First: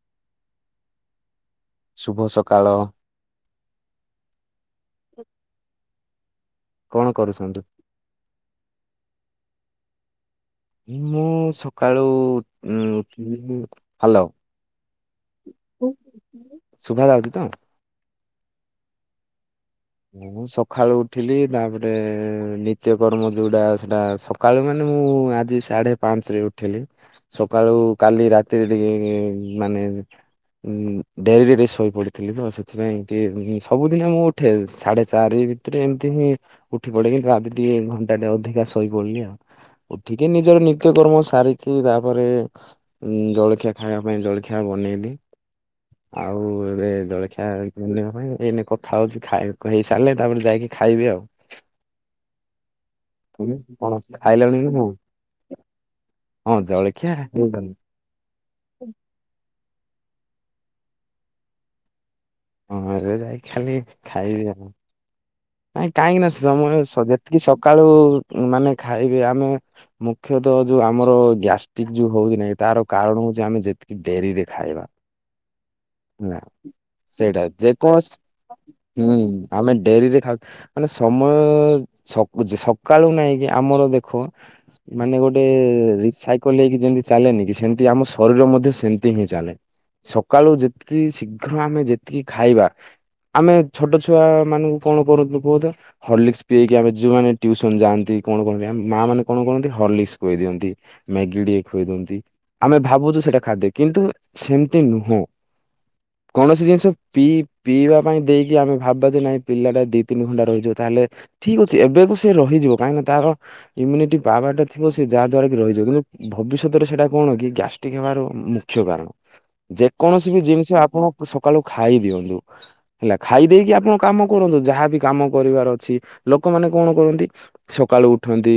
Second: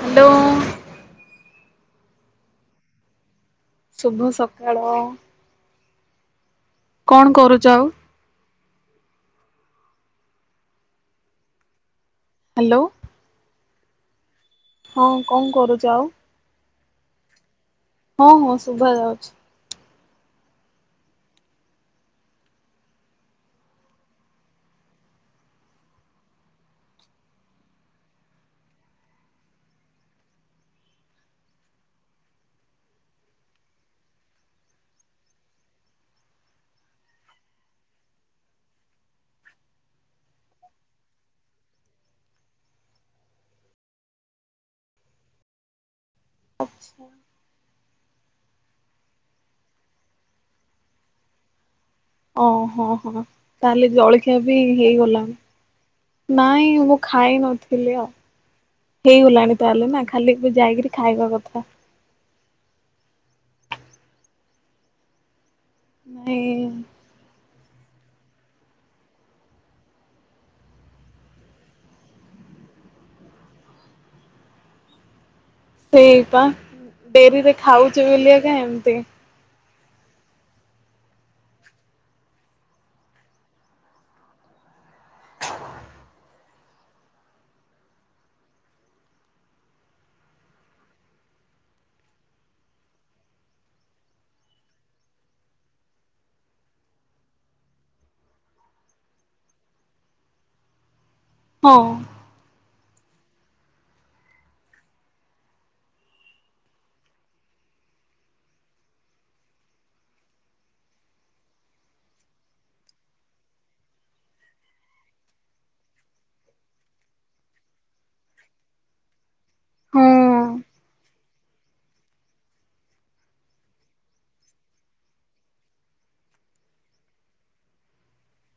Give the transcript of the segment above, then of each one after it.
Hello. ଶୁଭ ସକାଳ। ଶୁଭ ସକାଳ। କଣ କରୁଛନ୍ତି? କରୁଛ ଆଉ ମୁଁ ସକାଳୁ ଉ ହ୍ୟାଲୋ ଉଠିଲି, ହାଲୋ। ହଁ କଣ କରୁଚ ଆଉ। ଶୁଭା ଯାଉଚି ତ? ହଁ ହଁ ଶୁଭା ଯାଉଚି। ହଁ ସକାଳୁ ଉଠିଲି। ତାପରେ ନିତ୍ୟକର୍ମ ଯୋଉଟା ସେଟା ସକାଳୁ ମାନେ ମୁଁ ଆଜି ସାଢେ ପାଞ୍ଚ ରେ ଉଠିଲି। ସକାଳୁ କାଲି ରାତିରେ ଟିକେ ମାନେ ଉଁ ଡେରି ରେ ଟିକେ ଶୋଇ ପଡିଥିଲି ତ। ସେଥିପାଇଁ ସବୁଦିନ ମୁଁ ଉଠେ। ସାଢେ ଚାରି ଭିତରେ ଏମିତି ମୁଁ ଉଠି ପଡେ। କିି ଆଜି ଟିକେ ଘଣ୍ଟା ଟେ ଅଧିକା ଶୋଇ ପଡିଲି ଆଉ। ଉଠିକି ନିଜର ନିତ୍ୟ କର୍ମ ସାରିକି। ତାପରେ ଉଁ ଜଳଖିଆ ଖାଇବା ପାଇଁ। ଜଳଖିଆ ବ ନେଲି। [inaudible] ଆଉ ଏବେ ଆଛା ଜଳଖିଆ ନେବା ପାଇଁ ଏଇନେ କଥା ହଉଛି ଖାଇ ହେଇ ସାରିଲେ, ତାପରେ ଯାଇକି ଖାଇବି ଆଉ। ଓହୋ ହୋ, ତମେ ତାହଲେ କଣ ଜଳଖିଆ ବି ଖାଇଲଣି କି ନାଇଁ? ହେଇଗଲାଣି। ହଁ ନାଇଁ ମୁଁ ଜଳଖିଆ ଖାଇ ହେଇଗଲାଣି। ନଥିଲି ଆଉ। ହେଇଗଲାଣି ତାହେଲେ ନା? ଖାଲି ଯାଇକରି ଖାଇବା କଥା। ହଁ ଏବେ ଯାଇକି ଖାଲି ଖାଇବି ଆଉ। ନାଇଁ କାହିଁକି ନା ନାଇଁ ସମୟ ସବ ଯେତିକି ସବୁ ସକାଳୁ ମାନେ ଖାଇବେ। ଆମେ ମୁଖ୍ୟତଃ ଯୋଉ ଆମର ଗ୍ୟାଷ୍ଟ୍ରିକ୍ ଯୋଉ ହଉନାଇ। ତାର କାରଣ ହଉଛି, ଆମେ ଯେତିକି ଡେରିରେ ଖାଇବା। ସେଇ ନାଁ ପା ସେଇଟା, ଡେରିରେ ଖାଉଛ ବୋଲି ଏକା ଏମିତି ଯେକୌଣସି ହୁଁ। ଆମେ ଡେରିରେ ଖାଉ, ମାନେ ସମୟ ସ ସକାଳୁ ନାଇକି ଆମର ଦେଖ। ମାନେ ଗୋଟେ ରିସାଇକଲ ହେଇକି ଯେମିତି ଚାଲେନି କି? ସେମତି ଆମ ଶରୀର ମଧ୍ୟ ସେମିତି ହିଁ ଚାଲେ। ସକାଳୁ ଯେତିକି ଶୀଘ୍ର ଆମେ ଯେତିକି ଖାଇବା। ଆମେ ଛୋଟ ଛୁଆ ମାନଙ୍କୁ କଣ କରୁଥିଲୁ କୁହ ତ ହର୍ଲିକିସ ପିଇକି ଆମେ, ଯୋଉମାନେ ଟିଉସନ ଯାଆନ୍ତି। କଣ ଖୁଆନ୍ତି ମା ମାନେ କଣ ଖୁଆନ୍ତି। ହରଲିିକସ୍ ଖୁଆଇ ଦିଅନ୍ତି। ମ୍ୟାଗି ଟିକିଏ ହଁ ଖୁଆଇ ଦିଅନ୍ତି। ଆମେ ଭାବୁଛୁ ସେଇଟା ଖାଦ୍ୟ, କିନ୍ତୁ ସେମିତି ନୁହଁ। [inaudible] କୌଣସି ଜିନିଷ ପିଇ ପିଇବା ପାଇଁ ଦେଇକି? ଆମେ ଭାବିବା ଯେ ନାଇଁ ପିଲାଟା ଦି ତିନି ଘଣ୍ଟା ରହିଯିବ। ତାହେଲେ ଠିକ ଅଛି ଏବେ କୁ ସେ ରହିଯିବ। କାହିଁକି ନା ତାର ଇମ୍ୟୁନିଟି ପାୱାର ଟା ଥିବ। ସେ ଯାହା ଦ୍ଵାରା କି ରହିଯିବ। କିନ୍ତୁ ଭବିଷ୍ୟତରେ ସେଇଟା କଣ କି ଗ୍ୟାଷ୍ଟ୍ରିକ ହେବାର ମୁଖ୍ୟ କାରଣ ଯେ କୌଣସି ବି ହଁ ଜିନିଷ, ଆପଣ ସକାଳୁ ଖାଇ ଦିଅନ୍ତୁ। ହେଲା ଖାଇ ଦେଇେଇକି ଆପଣ କାମ କରନ୍ତୁ। ଯାହାବି କାମ କରିବାର ଅଛି। ଲୋକମାନେ କଣ କରନ୍ତି ସକାଳୁ ଉଠନ୍ତି।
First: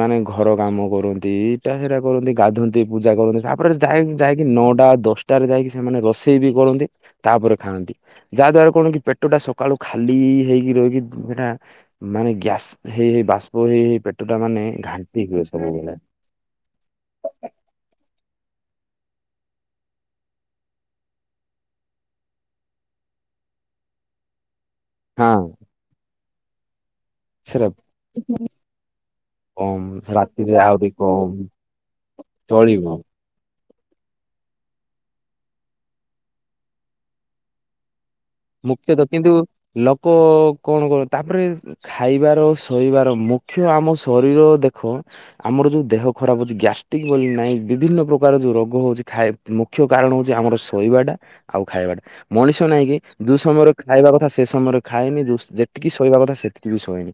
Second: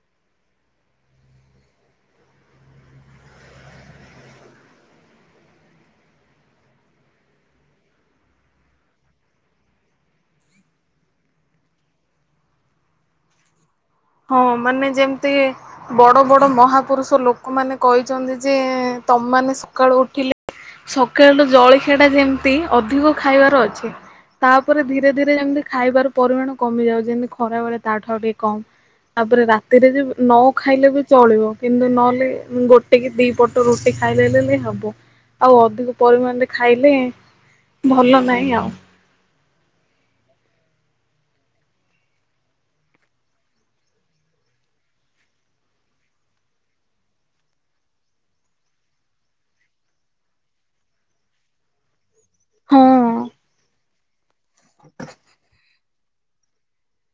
ମାନେ ଘ କାମ କରନ୍ତି, ଇଟା ସେଟା କରନ୍ତି। ଗାଧନ୍ତି, ପୂଜା କରନ୍ତି ତାପରେ ଯାଇ ଯାଇକି ନଅଟା ଦଶଟା ଟାରେ ଯାଇକି ସେମାନେ ରୋଷେଇ ବି କରନ୍ତି। ତାପରେ ଖାଆନ୍ତି ଯାହା ଦ୍ଵାରା କଣ କି, ପେଟ ଟା ସକାଳୁ ଖାଲି ହେଇକି ରହିକି ସେଟା ମାନେ ଗ୍ୟାସ, ହେଇ ହେଇ ବାଷ୍ପ ହେଇ ହେଇ ପେଟଟା ହଁ ମାନେ ଘାଣ୍ଟି ଯେମିତି, ହୁଏ ସବୁବେଳେ ବଡ ବଡ ମହାପୁରୁଷ ଲୋକମାନେ କହିଚନ୍ତି। ଯେ ତମେମାନେ ସକାଳୁ ଉଠିଲେ? ସକାଳର ଜଳଖିଆ ଟା ଯେମିତି ଅଧିକ ଖାଇବାର ଅଛି। ତା ତାପରେ ଧୀରେ ଧୀରେ ହଁ ଯେମିତି, ଖାଇବାର ପରିମାଣ କମିଯାଉଚି। ଯେମିତି ଖରା ସେଟା ବେଳେ ତାଆଠୁ ଆଉ ଟିକେ କମ୍। ତାପରେ ରାତିରେ କମ ଯେ ନ ରାତିରେ ଆହୁରି ଖାଇଲେ ବି କମ ଚଳିବ। କିନ୍ତୁ ନହେଲେ ଚଳିବ ଗୋଟେ କି ଦି ପଟ ପଟ ରୁଟି ଖାଇଲେ ହେଲେ ହବ, ଆଉ ଅଧିକ ପରିମାଣରେ ଖାଇଲେ ଭଲ ନ ମୁଖ୍ୟତଃ କିନ୍ତୁ ଲୋକ କଣ କର ତାପରେ ଖାଇବାର ଶୋଇବାର ମୁଖ୍ୟ ଆମ ଶରୀର ଦେଖ ଆମର ଯୋଉ ଦେହ ଖରାପ ଅଛି ଗ୍ୟାଷ୍ଟ୍ରିକ୍ ବୋଲି ନାହିଁ ବିଭିନ୍ନ ପ୍ରକାର ଯୋଉ ରୋଗ ହଉଚି ଖାଇ ମୁଖ୍ୟ କାରଣ ହଉଛି ଆମର ଶୋଇବାଟା ଆଉ ଖାଇବାଟା ମଣିଷ ହଁ ନାଇଁ କି ଯୋଉ ସମୟରେ ଖାଇବା କଥା ସେ ସମୟରେ ଖାଏନି ଯୋ ଜେତିକି ଶୋଇବା କଥା ସେତିକି ବି ଶୋଇନି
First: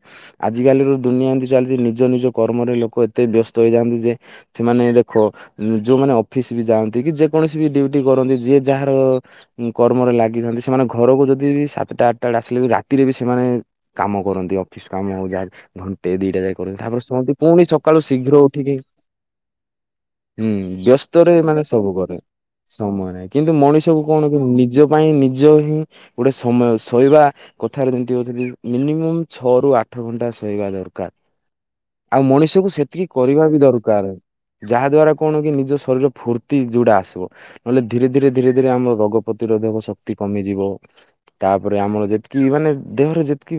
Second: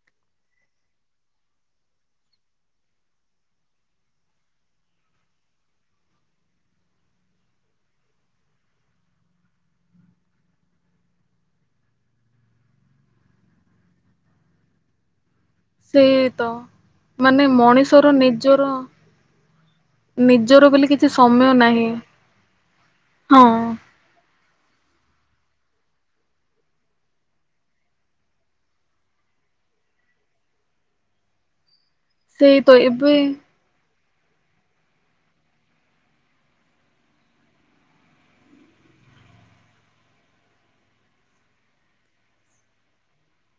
ଆଜି କାଲିର ଦୁ ନିଆ ଚାଲିଚି ନିଜ ନିଜ କର୍ମରେ ଲୋକ ଏତେ ବ୍ୟସ୍ତ ହେଇଯାନ୍ତି ଯେ ସେମାନେ ଦେଖ ଯୋଉମାନେ ଅଫିସ୍ ବି ଯାନ୍ତି କି ଯେ କୌଣସି ବି ଡ୍ୟୁଟି କରନ୍ତି ଯିଏ ଯାହାର କର୍ମରେ ଲାଗିରନ୍ତି ସେମାନେ ଘରକୁ ଯଦି ବି ସାତଟା ଆଠଟା ବେଳେ ଆସିଲେ ବି ରାତିରେ ବି ସେମାନେ କାମ କରନ୍ତି ଅଫିସ୍ କାମ ହଉ ଯାହାବି ଘଣ୍ଟେ ସେଇ ଦିଟା ତ ଯାଏ କରନ୍ତି ତାପରେ ଶୁଅନ୍ତି ମାନେ ପୁଣି ସକାଳୁ ମଣିଷର ଶୀଘ୍ର ଉଠିକି ନିଜର ହୁଁ ନିଜର ବୋଲି କିଛି ବ୍ୟସ୍ତରେ ସମୟ ମାନେ ନାହିଁ ସବୁ କରେ। ସମୟ ନାହିଁ ହଁ କିନ୍ତୁ ମଣିଷକୁ କଣ କି ନିଜ ପାଇଁ ନି ନିଜ ହିଁ ଗୋଟେ ସମୟ ଶୋଇବା କଥାରେ ଯେମତି ମିନିମମ୍ ଛଅ ରୁ ଆଠ ଘଣ୍ଟା ଶୋଇବା ଦରକାର। [inaudible] ଆଉ ସେଇ ମଣିଷକୁ ତ ସେତିକି ଏବେ କରିବା ବି ଦରକାର। ଯାହା ଦ୍ଵାରା କଣ କି ନିଜ ଶରୀର ଫୁର୍ତ୍ତି ଯଉଡା ଆସିବ ନହେଲେ ଧୀରେ ଧୀରେ ଧୀରେ ଧୀରେ ଆମ ରୋଗ ପ୍ରତିରୋଧକ ଶକ୍ତି କମିଯିବ। ତାପରେ ଆମର ଯେତିକି ମାନେ ଦେହରେ ଯେତିକି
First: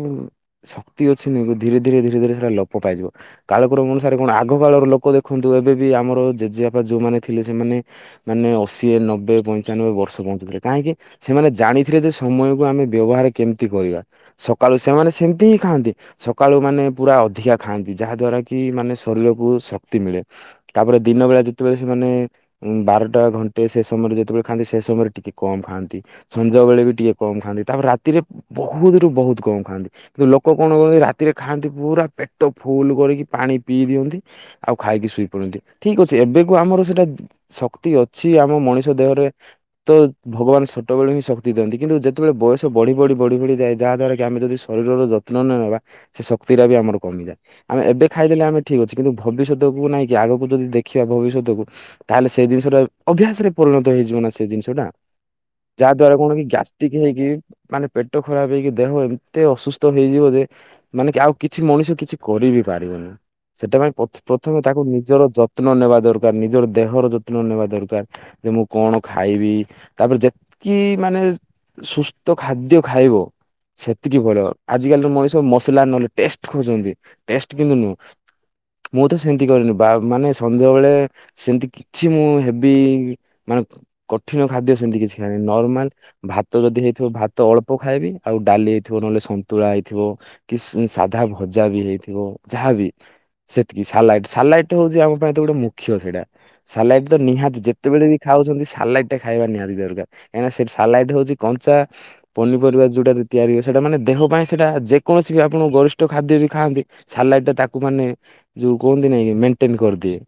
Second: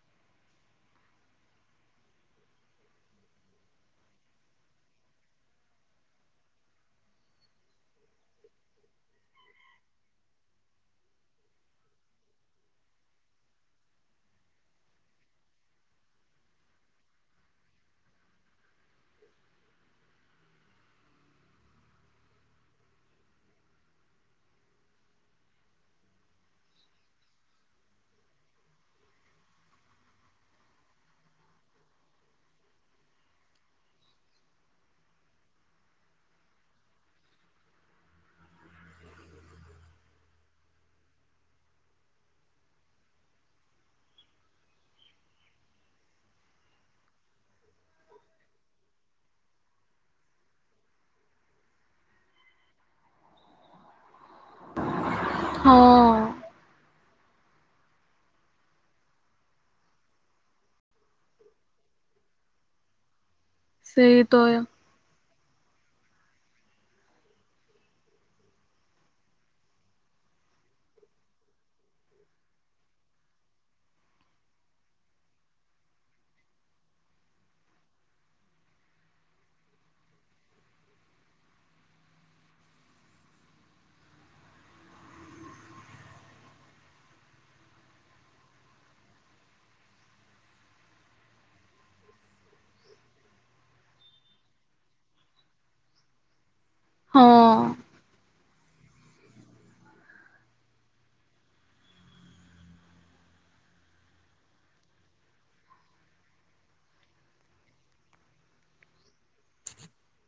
ଶକ୍ତି ଅଛି ନା ଧୀରେ ଧୀରେ ଧୀରେ ଧୀରୋ ହେଟା ଲୋ ପାଇିବ କାଳକ୍ରମ ଅନୁସାରେ କଣ ଆଗ କାଳର ଲୋକ ଦେଖନ୍ତୁ ଏବେ ବି ଆମର ଜେଜେବାପା ଯୋଉମାନେ ଥିଲେ ସେମାନେ ନି ମାନେ ଅଶୀ ନବେ ପଞ୍ଚାନବେ ବର୍ଷ ବଞ୍ଚୁଥିଲେ କାହିଁକି ସେମାନେ ଜାଣିଥିଲେ ଯେ ସମୟକୁ ଆମେ ବ୍ୟବହାର କେମିତି କରିବା ସକାଳୁ ସେମାନେ ସେମତି ହିଁ ଖାଆନ୍ତି। ସକାଳୁ ମାନେ ପୁରା ଅଧିକା ଖାଆନ୍ତି ଯାହାଦ୍ୱାରା କି ମାନେ ଶରୀରକୁ ଶକ୍ତି ମିଳେ ତାପରେ ଦି ଦିନବେଳେ ଯେତେବେଳେ ସେମାନେ ବାରଟା ଘଣ୍ଟେ ସେ ସମୟରେ ଯେତେବେଳେ ଖାଆନ୍ତି ସେ ସମୟରେ ଟିକେ କମ୍ ଖାଆନ୍ତି। ସନ୍ଧ୍ୟା ବେଳେ ବି ଟିକେ କମ୍ ଖାଆନ୍ତି ତାପରେ ରାତିରେ ବହୁତୁ ରୁ ବହୁତୁ କମ୍ ଖାଆନ୍ତି କିନ୍ତୁ ଲୋକ କଣ କରନ୍ତି ରାତିରେ ଖାଆନ୍ତି ପୁରା ପେଟ ଫୁଲ କରିକି ପାଣି ପିଇ ଦିଅନ୍ତି ଆଉ ଖାଇକି ଶୋଇ ପଡ଼ନ୍ତି ଠିକ୍ ଅ ଏବେକୁ ଆମର ସେଇଟା ଶକ୍ତି ଅଛି ଆମ ମଣିଷ ଦେହରେ ତ ଭଗବାନ ସ ଛଟବେଳେ ହିଁ ଶକ୍ତି ଦିଅନ୍ତି କିନ୍ତୁ ଯେତେବେଳେ ବୟସ ବଡ଼ି ବଡ଼ି ବ଼ଢ଼ି ଯାଏ ଯାହାଦ୍ୱାରା ଆମେ ଯଦି ଶରୀରର ଯତ୍ନ ନ ନେବା ସେ ଶକ୍ତି ଟା ବି ଆମର କମିଯାଏ ଆମେ ଏବେ ଖାଇଦେଲେ ଆମେ ଠିକ୍ ଅଛି କିନ୍ତୁ ଭବିଷ୍ୟତକୁ ନାଇଁ କିି ଆଗକୁ ଯଦି ଦେଖି ଶଖିବା ଭବିଷ୍ୟତକୁ ତାହେଲେ ସେ ଜିନିଷଟା ଅଭ୍ୟାସ ରେ ପରିଣତ ହେଇଯିବ ନା ସେ ଜିନିଷ ଟା। [inaudible] ଯାହାଦ୍ଵାରା କଣ କି ଗ୍ୟାସ୍ ିକ ହେଇକି ମାନେ ପେଟ ଖରାପ ହେଇକି ଦେହ ଏତେ ଅସୁସ୍ଥ ହେଇଯିବ ଯେ ମାନେ କି ଆଉ କିଛି ମ ମଣିଷ କିଛି କରିିବି ପାରିବନି ସେଥିପାଇଁ ପଥ ସେଇ ତ ପ୍ରଥମେ ତାକୁ ନିଜର ଯ ଯତ୍ନ ନେବା ଦରକାର୍ ନିଜର ଦେହର ଯତ୍ନ ନେବା ଦରକାର୍ ଯେ ମୁଁ କଣ ଖାଇବି ତାପରେ ଯେତ କି ମାନେ ସୁସ୍ଥ ଖାଦ୍ୟ ଖାଇବ। ସେତିକି ଭଲ ଆଜିକାଲିର ମଣିଷ ମସଲା ନହେଲେ ଟେଷ୍ଟେ ଖୋଜନ୍ତି ଟେଷ୍ଟେ କିନ୍ତୁ ନୁହଁ। ମୁଁ ତ ସେମିତି କରିନି ବା ମାନେ ସଞ୍ଜବେଳେ ସେମିତି କିଛି ମୁଁ ହେବି ମା କଠିନ ଖାଦ୍ୟ ସେମିତି କିଛି ନର୍ମାଲ ଭାତ ଯଦି ହେଇଥିବ ଭାତ ଅଳ୍ପ ଖାଇବି ଆଉ ଡାଲି ହେଇଥିବ ନହେଲେ ସନ୍ତୁଳା ହେଇଥିବ। କି ସି ସାଧା ଭଜା ବି ହେଇଥିବ ଯାହାବି ସେତିକି ସାଲାଇଟ ସାଲାଇଟ ହଉଛି ଆମ ପାଇଁ ତ ଗୋଟେ ମୁଖ୍ୟ ସେଇଟା। ସାଲାଇଟି ତ ନିହାତି ହଁ। ଯେତେବେଳେ ବି ଖାଉଛନ୍ତି ସାଲାଇଟି ଟା ଖାଇବା ନିହାତି ଦରକାର। କାହିଁକି ନା ସେ ସାଲାଡ ହଉଛି କଞ୍ଚା ପନିପରିବା ଯୋଉଟା ତିଆରି ହୁଏ ସେଟା ମାନେ ଦେହ ପାଇଁ ସେଇଟା ଯେକୋ କୌଣସି ଆପଣ ଗରିଷ୍ଠ ଖାଦ୍ୟ ବି ଖାଆନ୍ତି ସାଲାଟ୍ ଟା ତାକୁ ମାନେ ଯୋଉ କୁହନ୍ତି ନାଇଁ ମେଣ୍ଟେନ କରିଦିଏ।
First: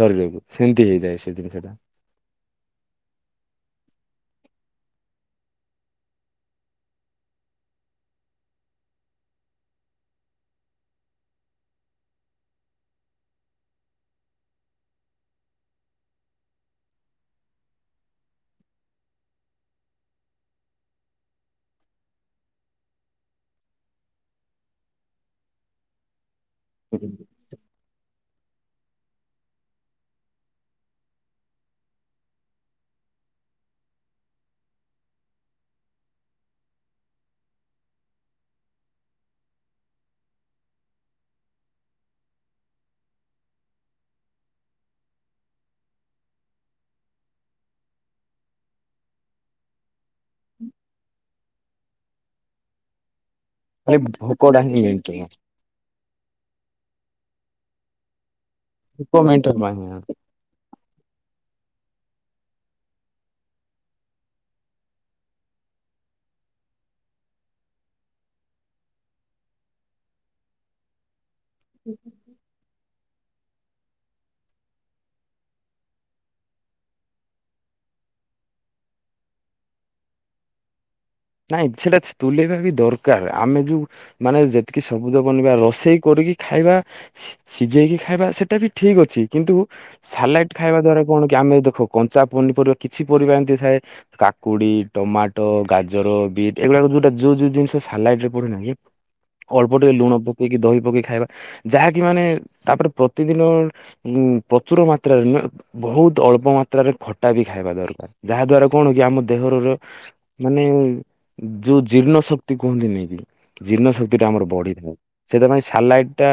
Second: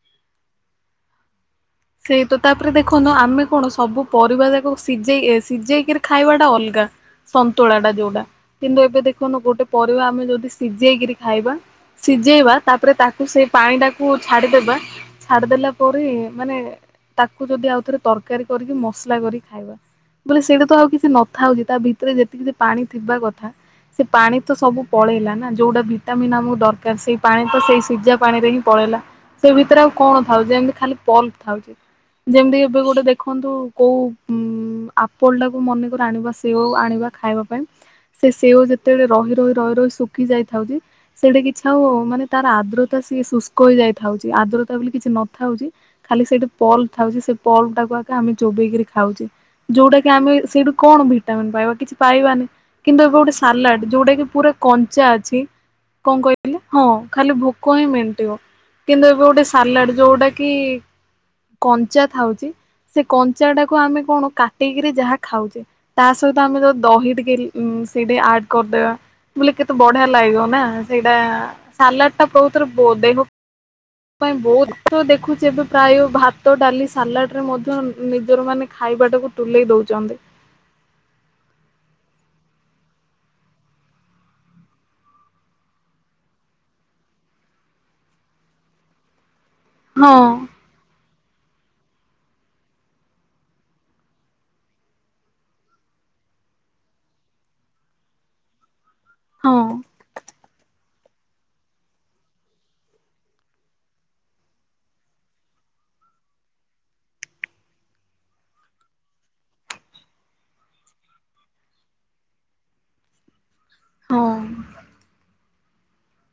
ଶରୀରକୁ ସେମିତି ହେଇଯାଏ ସେ ଜିନିଷ ଟା। ସେଇ ତ ତାପରେ ଦେଖନ୍ତୁ ଆମେ କଣ ସବୁ ପରିବା ଯାକ ସିଝେଇ ଏସିଝେଇକିରି ଖାଇବା ଟା ଅଲଗା। ସନ୍ତୁଳା ଟା ଯୋଉଟା କିନ୍ତୁ ଏବେ ଦେଖନ୍ତୁ ଗୋଟେ ପରିବା ଆମେ ଯଦି ସିଝେଇକିରି ଖାଇବା ସି ସିଜେଇବା ତାପରେ ତାକୁ ସେଇ ପାଣି ଟାକୁ ଛାଡ଼ିଦେବା ଛାଡ଼ିଦେଲା ପରେ ମାନେ ତାକୁ ଯଦି ଆଉ ଥରେ ତରକାରୀ କରିକି ମସଲା କରିକି ଖାଇବା ବୋଲେ ସେଇଟା ତ ଆଉ କିଛି ନଥାଉଛି। ତା ଭିତରେ ଯେତିକି ପାଣି ଥିବା କଥା ସେ ପାଣି ତ ସବୁ ପଳେଇଲା ନା ଯୋଉଁଟା ଭିଟାମିିନ ଆମ ଦରକାର ସେଇ ପାଣି ତ ସେଇ ସିଝା ପାଣି ରେ ହିଁ ପଳେଇଲା ସେ ଭିତରେ ଆଉ କଣ ଥାଉ ଯେମିତି ଖାଲି ପଲ ଥାଉଛି। ଯେମିତି ଏବେ ଗୋଟେ ଦେଖନ୍ତୁ କୋଉଁ ଉ ଆପଲ ଟାକୁ ମନେକର ଆଣିବା ସେଉ ଆଣିବା ଖାଇବା ପାଇଁ। ସେ ସେଓ ଯେତେବେଳେ ରହି ରହି ରହି ରହି ଶୁଖି ଯାଇଥାଉଛି। ସେଟି କିଛି ଆଉ ମାନେ ତାର ଆଦ୍ରତା ସିଏ ଶୁଷ୍କ ହେଇଯାଇ ଥାଉଚି ଆଦ୍ରତା ବୋଲି କିଛି ନଥାଉଚି। ଖାଲି ସେଇଠି ପଲ୍ ଥାଉଛି। ସେ ପଲ୍ ଟାକୁ ଆଗ ଆମେ ଚୋବେଇକିରି ଖାଉଛେ। ଯୋଉଁଟା କି ଆମେ ସେଇଠୁ କଣ ଭିଟାମିନ୍ ପାଇବା କିଛି ପାଇବାନି କିନ୍ତୁ ଏବେ ଗୋଟେ ସାଲାଡ ଖାଲି ଯୋଉଁଟା କି ପୁରା ଭୋକଟା ହିଁ କଞ୍ଚା ମେଣ୍ଟେନ ଅଛି। କଣ କ ହଁ ଖାଲି ଭୋକ ହିଁ ମେଣ୍ଟିବ କିନ୍ତୁ ଭୋକ ଏବେ ଗୋଟେ ମେଣ୍ଟେନ ପାଇଁ ସାଲାଡ ଯୋଉଁଟା କି କଞ୍ଚା ଥାଉଛି। ସେ କଞ୍ଚା ଟାକୁ ଆମେ କଣ କାଟିକିରି ଯାହା ଖାଉଛେ। ତା ସହିତ ଆମେ ଯୋଉଁ ଦହି ଟିକେ ଉଁ ସେଇଟି ଆଡ କରିଦେବା ବୋଲେ କେତେ ବଢିଆ ଲାଗିବ ନା ସେଇଟା ସାଲାଡ ଟା କହୁଥର ଦେହ [unintelligible] ପାଇଁ ବହୁତ ଦେଖୁଛି ଏବେ ପ୍ରାୟ ଭାତ ଡାଲି ସାଲାଡ଼ ରେ ମଧ୍ୟ ନିଜର ମାନେ ଖାଇବାଟାକୁ ତୁଲେଇ ଦଉଚନ୍ତି। [inaudible] ନାଇଁ ସେଟା ତୁଲେଇବା ବି ଦରକାର ଆମେ ଯୋଉଁ ମାନେ ଯେତିକି ସବୁଜ ବନିବା ରୋଷେଇ କରି ଖାଇବା ସିଝେଇକି ଖାଇବା ସେଟା ବି ଠିକ ଅଛି। କିନ୍ତୁ ହଁ ସାଲାଡ଼ ଖାଇବା ଦ୍ଵାରା କଣ ଆମେ ଦେଖ କଞ୍ଚା ପନିପରିବା କିଛି ପରିବା ଏମିତି ଥାଏ କାକୁଡି ଟମାଟୋ ଗା ଗାଜର ବିଟ ଏଗୁଡ଼ା ଯୋଉଁ ଯୋଉଁ ଜିନିଷ ସାଲାଟ ରେ ପଡ଼େନା କି ହଁ ଅଳ୍ପ ଟିକେ ଲୁଣ ଦେଇକି ଦହି ପକେଇ ଖାଇବା ଯାହାକି ମାନେ ତାପରେ ପ୍ରତିଦିନ ଉ ପ୍ରଚୁର ମାତ୍ରାରେ ବହୁତ ଅଳ୍ପ ମାତ୍ରାରେ ଖଟା ବି ଖାଇବା ଦରକାର। ଯାହା ଦ୍ୱାରା କଣ କି ଆମ ଦେହରେ ମାନେ ଯୋଉଁ ଜୀର୍ଣ୍ଣ ଶକ୍ତି କୁହନ୍ତିନି କି ଜୀର୍ଣ୍ଣ ଶକ୍ତି ଟା ଆମର ହଁ ବଢ଼ିଥାଏ ସେଥିପାଇଁ ସାଲାଡ଼ ଟା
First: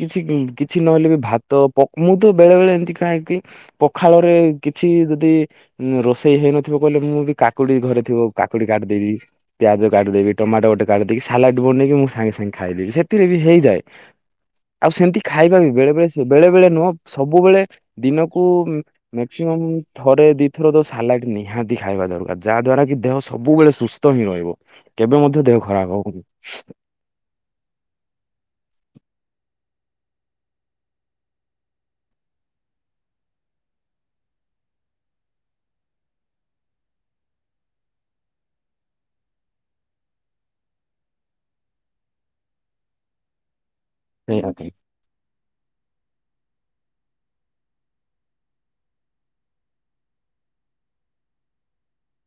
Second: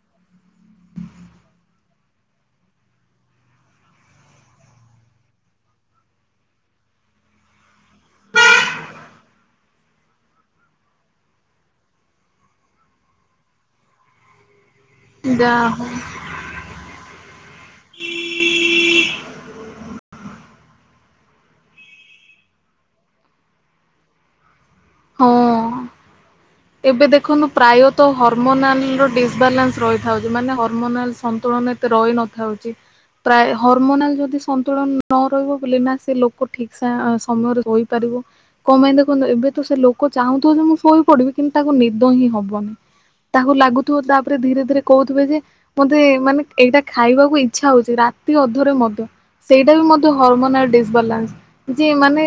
କିଛି କିଛି ନହେଲେ ବି ଭାତ ମୁଁ ତ ବେଳେବେଳେ ଏମିତି ଖାଏ କି ପଖାଳରେ କିଛି ଯଦି ରୋଷେଇ ହେଇନଥିବ କହିଲେ ମୁଁ ବି କାକୁଡ଼ି ଘରେ ଥିବ କାକୁଡ଼ି କାଟି ଦେବି, ପିଆଜ କାଟିଦେବି, ଟମାଟୋ ଗୋଟେ କାଟିଦେବି, ସାଲାଡ଼ ବନେଇକି ମୁଁ ସାଙ୍ଗେ ସାଙ୍ଗେ ଖାଇଦେବି ସେଥିରେ ବି ହେଇଯାଏ ଯାଏଁ। ଆଉ ସେମିତି ଖାଇବା ବି ଯାହା ବେଳେବେଳେ ବେଳେବେଳେ ନୁହଁ ସବୁବେଳେ ଦିନକୁ ମେକ୍ସିମ ଥରେ ଦିଇଥର ଦଶ ଲାଟ ନିହାତି ଖାଇବା ଦରକାର। ଯାହାଦ୍ୱାରା କି ଦେହ ସବୁବେଳେ ସୁସ୍ଥ ହିଁ ରହିବ। କେବେ ହଁ ମଧ୍ୟ ଦେହ ଖରାପ ହବନି। ଏବେ ଦେଖନ୍ତୁ ପ୍ରାୟତ ହରମୋନାଲ ଡି ନ୍ସ ରହିଥାଉଛି। ମାନେ ହରମୋନାଲ ସନ୍ତୁଳନ ଏତେ ରହି ନଥାଉଚି। ପ୍ରାୟ ହରମୋନାଲ ଯଦି ସନ୍ତୁଳନ ନ ରହିବ ବୋଲେ ନା ସେ ଲୋକ ଠିକ ସମୟରେ ରହିପାରିବ କମପାଇଁ ଦେଖନ୍ତୁ ଏବେ ସେ ଲୋକ ଚାହୁଁଥିବ ଯେ ମୁଁ ଶୋଇ ପଡିବି କିନ୍ତୁ ତାକୁ ନିଦ ହିଁ ହବନି ତାହାକୁ ଲାଗୁ ଥିବ ତାପରେ ସେଇଆ ଧୀରେ ତ ଧୀରେ କହୁଥିବେ ଯେ ମାନେ ଏଇଟା ଖାଇବାକୁ ଇଚ୍ଛା ହଉଛି। ରାତି ଅଧରେ ମଧ୍ୟ ସେଇଟା ବି ମଧ୍ୟ ହରମୋନାଲ ଡିସବାଲାନ୍ସ ଯେ ମାନେ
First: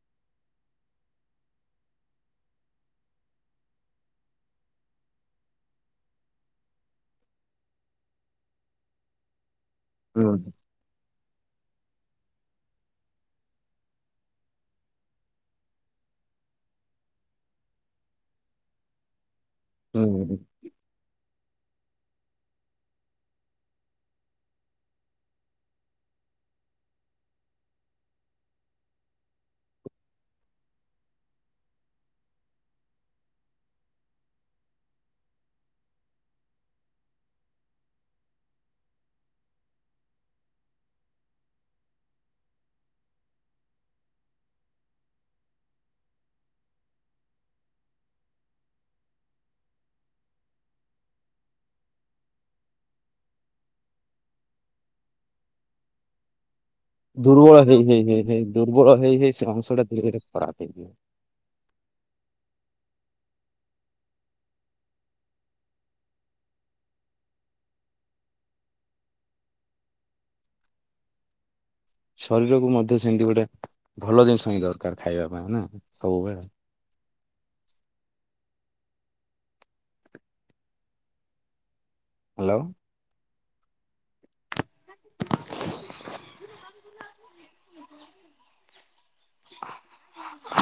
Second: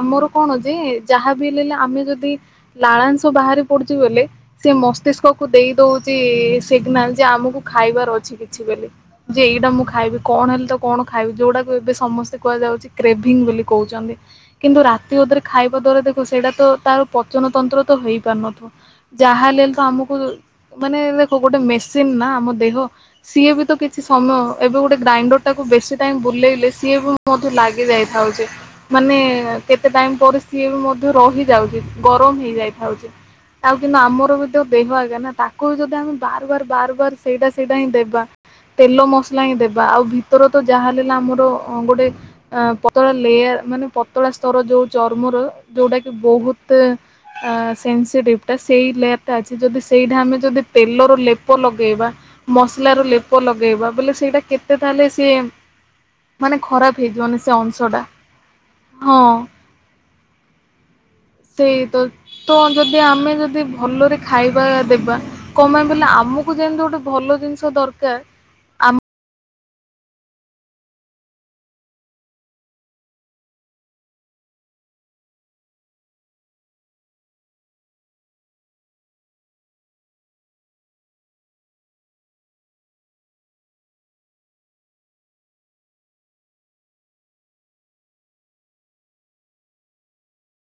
ଆମର କଣ ଯେ ଯାହା [unintelligible] ଆମେ ଯଦି ଲାଳାଂଶ ବାହାରି ପଡୁଚି ବଲେ ସେ ମସ୍ତିଷ୍କକୁ ଦେଇ ଦଉଚି ସିଙ୍ଗନାଲ ଯେ ଆମକୁ ଖାଇବାର ଅଛି। କିଛି ବୋଲି ଯେ ଏଇଟା ମୁଁ ଖାଇବି ହୁଁ କଣ ହେଲେ ତ କଣ ଖାଇବ ଯୋଉଁଟା କୁ ଏବେ ସମସ୍ତେ କୁହାଯାଉଛି କ୍ରେଭିଙ୍ଗ ବୋଲି କହୁଛନ୍ତି କିନ୍ତୁ ରାତି ଅଧରେ ଖାଇବା ଦ୍ଵାରା ସେଟା ତ ତ ପଚନ ତନ୍ତ୍ର ତ ହେଇପାରୁ ନଥିବ ଯାହାହେଲେ ହେଲେ ତ ଆମକୁ ହୁଁ ମାନେ ଗୋଟେ ମେସିନ୍ ନା ଆମ ଦେହ ସିଏ ବି ତ କିଛି ସମୟ ଏବେ ଗୋଟେ ଗ୍ରାଇଣ୍ଡର ଟାକୁ ବେଶୀ ଟାଇମ ବୁ ବୁଲେଇଲେ ସିଏ ବି ମ ଲାଗି ଯାଇଥାଉଚି ମାନେ କେତେ ଟାଇମ ପରେ ସିଏ ବି ମ ରହି ଯାଉଛି। ଗରମ ହେଇ ଯାଇଥାଉଛି। ଆଉ କିନ୍ତୁ ଆମର ବି ଦେହ ଆଗେ ନା ତାକୁ ବି ଯଦି ଆମେ ବାର ବାର ବାର ବାର ସେଇଟା ସେଇଟା ହିଁ ଦେବା ତେଲ ମସଲା ହିଁ ଦେବା ଆଉ ଭିତର ତ ଯାହାହଲେ ଆମର ଗୋଟେ ପତଳା ଲେୟାର ମାନେ ପତଳା ସ୍ତର ଯୋଉ ଚର୍ମର ଯୋଉଟା କି ବହୁତ ସେନ୍ସିଟିଭ ଟା ସେଇ ଲେୟାର ଟା ଅଛି ଯଦି ସେଇଟା ଆମେ ଯଦି ତେଲର ଲେପ ଲଗେଇବା। ମସଲା ର ଲେପ ଲଗେଇବା ବୋଲି ସେଇଟା କେତେ ତାହେଲେ ସିଏ ମାନେ ଖରାପ ହେଇଯିବନି ସେ ଦୁର୍ବଳ ହେଇ ଅଂଶଟା ହେଇ ହେଇ ହେଇ ଦୁର୍ବଳ ହେଇ ହେଇ ହଁ। ସେ ଅଂଶ ଟା ଧୀରେ ଧୀରେ ଫରାପ୍ ହେଇଯିବ। ସେଇ ତ ତ ଯଦି ଆମେ ଯଦି ଭଲରେ ଖାଇବା ଦେବା କମା ବଲେ ଆମକୁ ଯେମିତି ଗୋଟେ ଭଲ ଜିନିଷ ଦରକାର ଆମ ଶରୀରକୁ ମଧ୍ୟ ସେମିତି ଗୋଟେ ଭଲ ଜିନିଷ ହି ଦରକାର ଖାଇବା ପାଇଁ ନା ସବୁବେଳେ। ଆ ହ୍ୟାଲୋ।